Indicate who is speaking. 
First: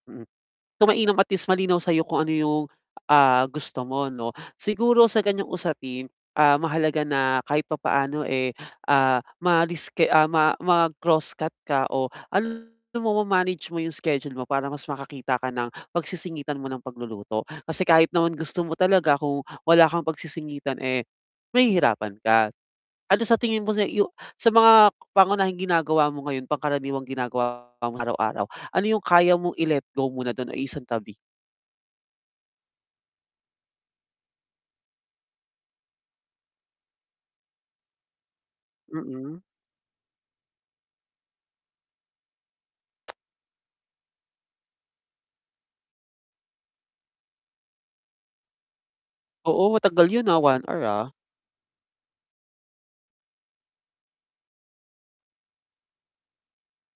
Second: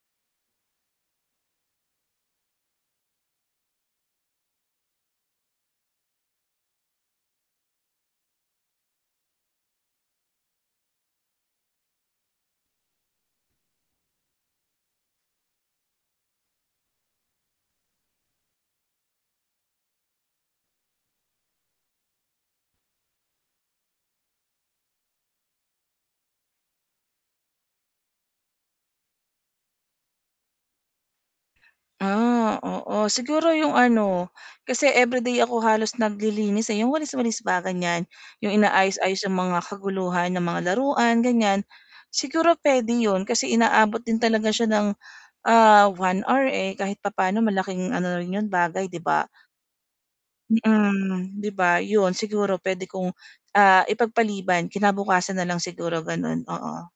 Speaker 1: So mainam at least malinaw sa'yo kung ano yung, ah, gusto mo 'no, siguro sa ganiyang usapin, ah, mahalaga na kahit papaano, eh, ah, maalis kay ma mag-crosscut ka o ano mo ma-manage mo yung schedule mo para mas makakita ka ng pagsisingitan mo ng pagluluto, kasi kahit naman gusto mo talaga kung wala kang pagsisingitan, eh, mahihirapan ka. Ano sa tingin mo na yu sa mga pangunahing ginagawa mo ngayon, pangkaraniwang ginagawa mo araw-araw, ano yung kaya mong i-let go muna dun o i-isang tabi?
Speaker 2: Ah, oo, siguro 'yong ano kasi everyday ako halos naglilinis, eh, yung walis-walis ba ganyan, yung inaayos-aayos ng
Speaker 1: Mm.
Speaker 2: mga kaguluhan ng mga laruan ganyan, siguro, puwede yun, kasi inaabot din talaga siya ng ah, 1 hour, eh, kahit papaano malaking ano na rin 'yon bagay 'di ba?
Speaker 1: Oo matagal yun, ah, 1 hour, ah.
Speaker 2: Mm, 'di ba, yun siguro puwede kong ah, ipagpaliban kinabukasan nalang siguro, ganun oo.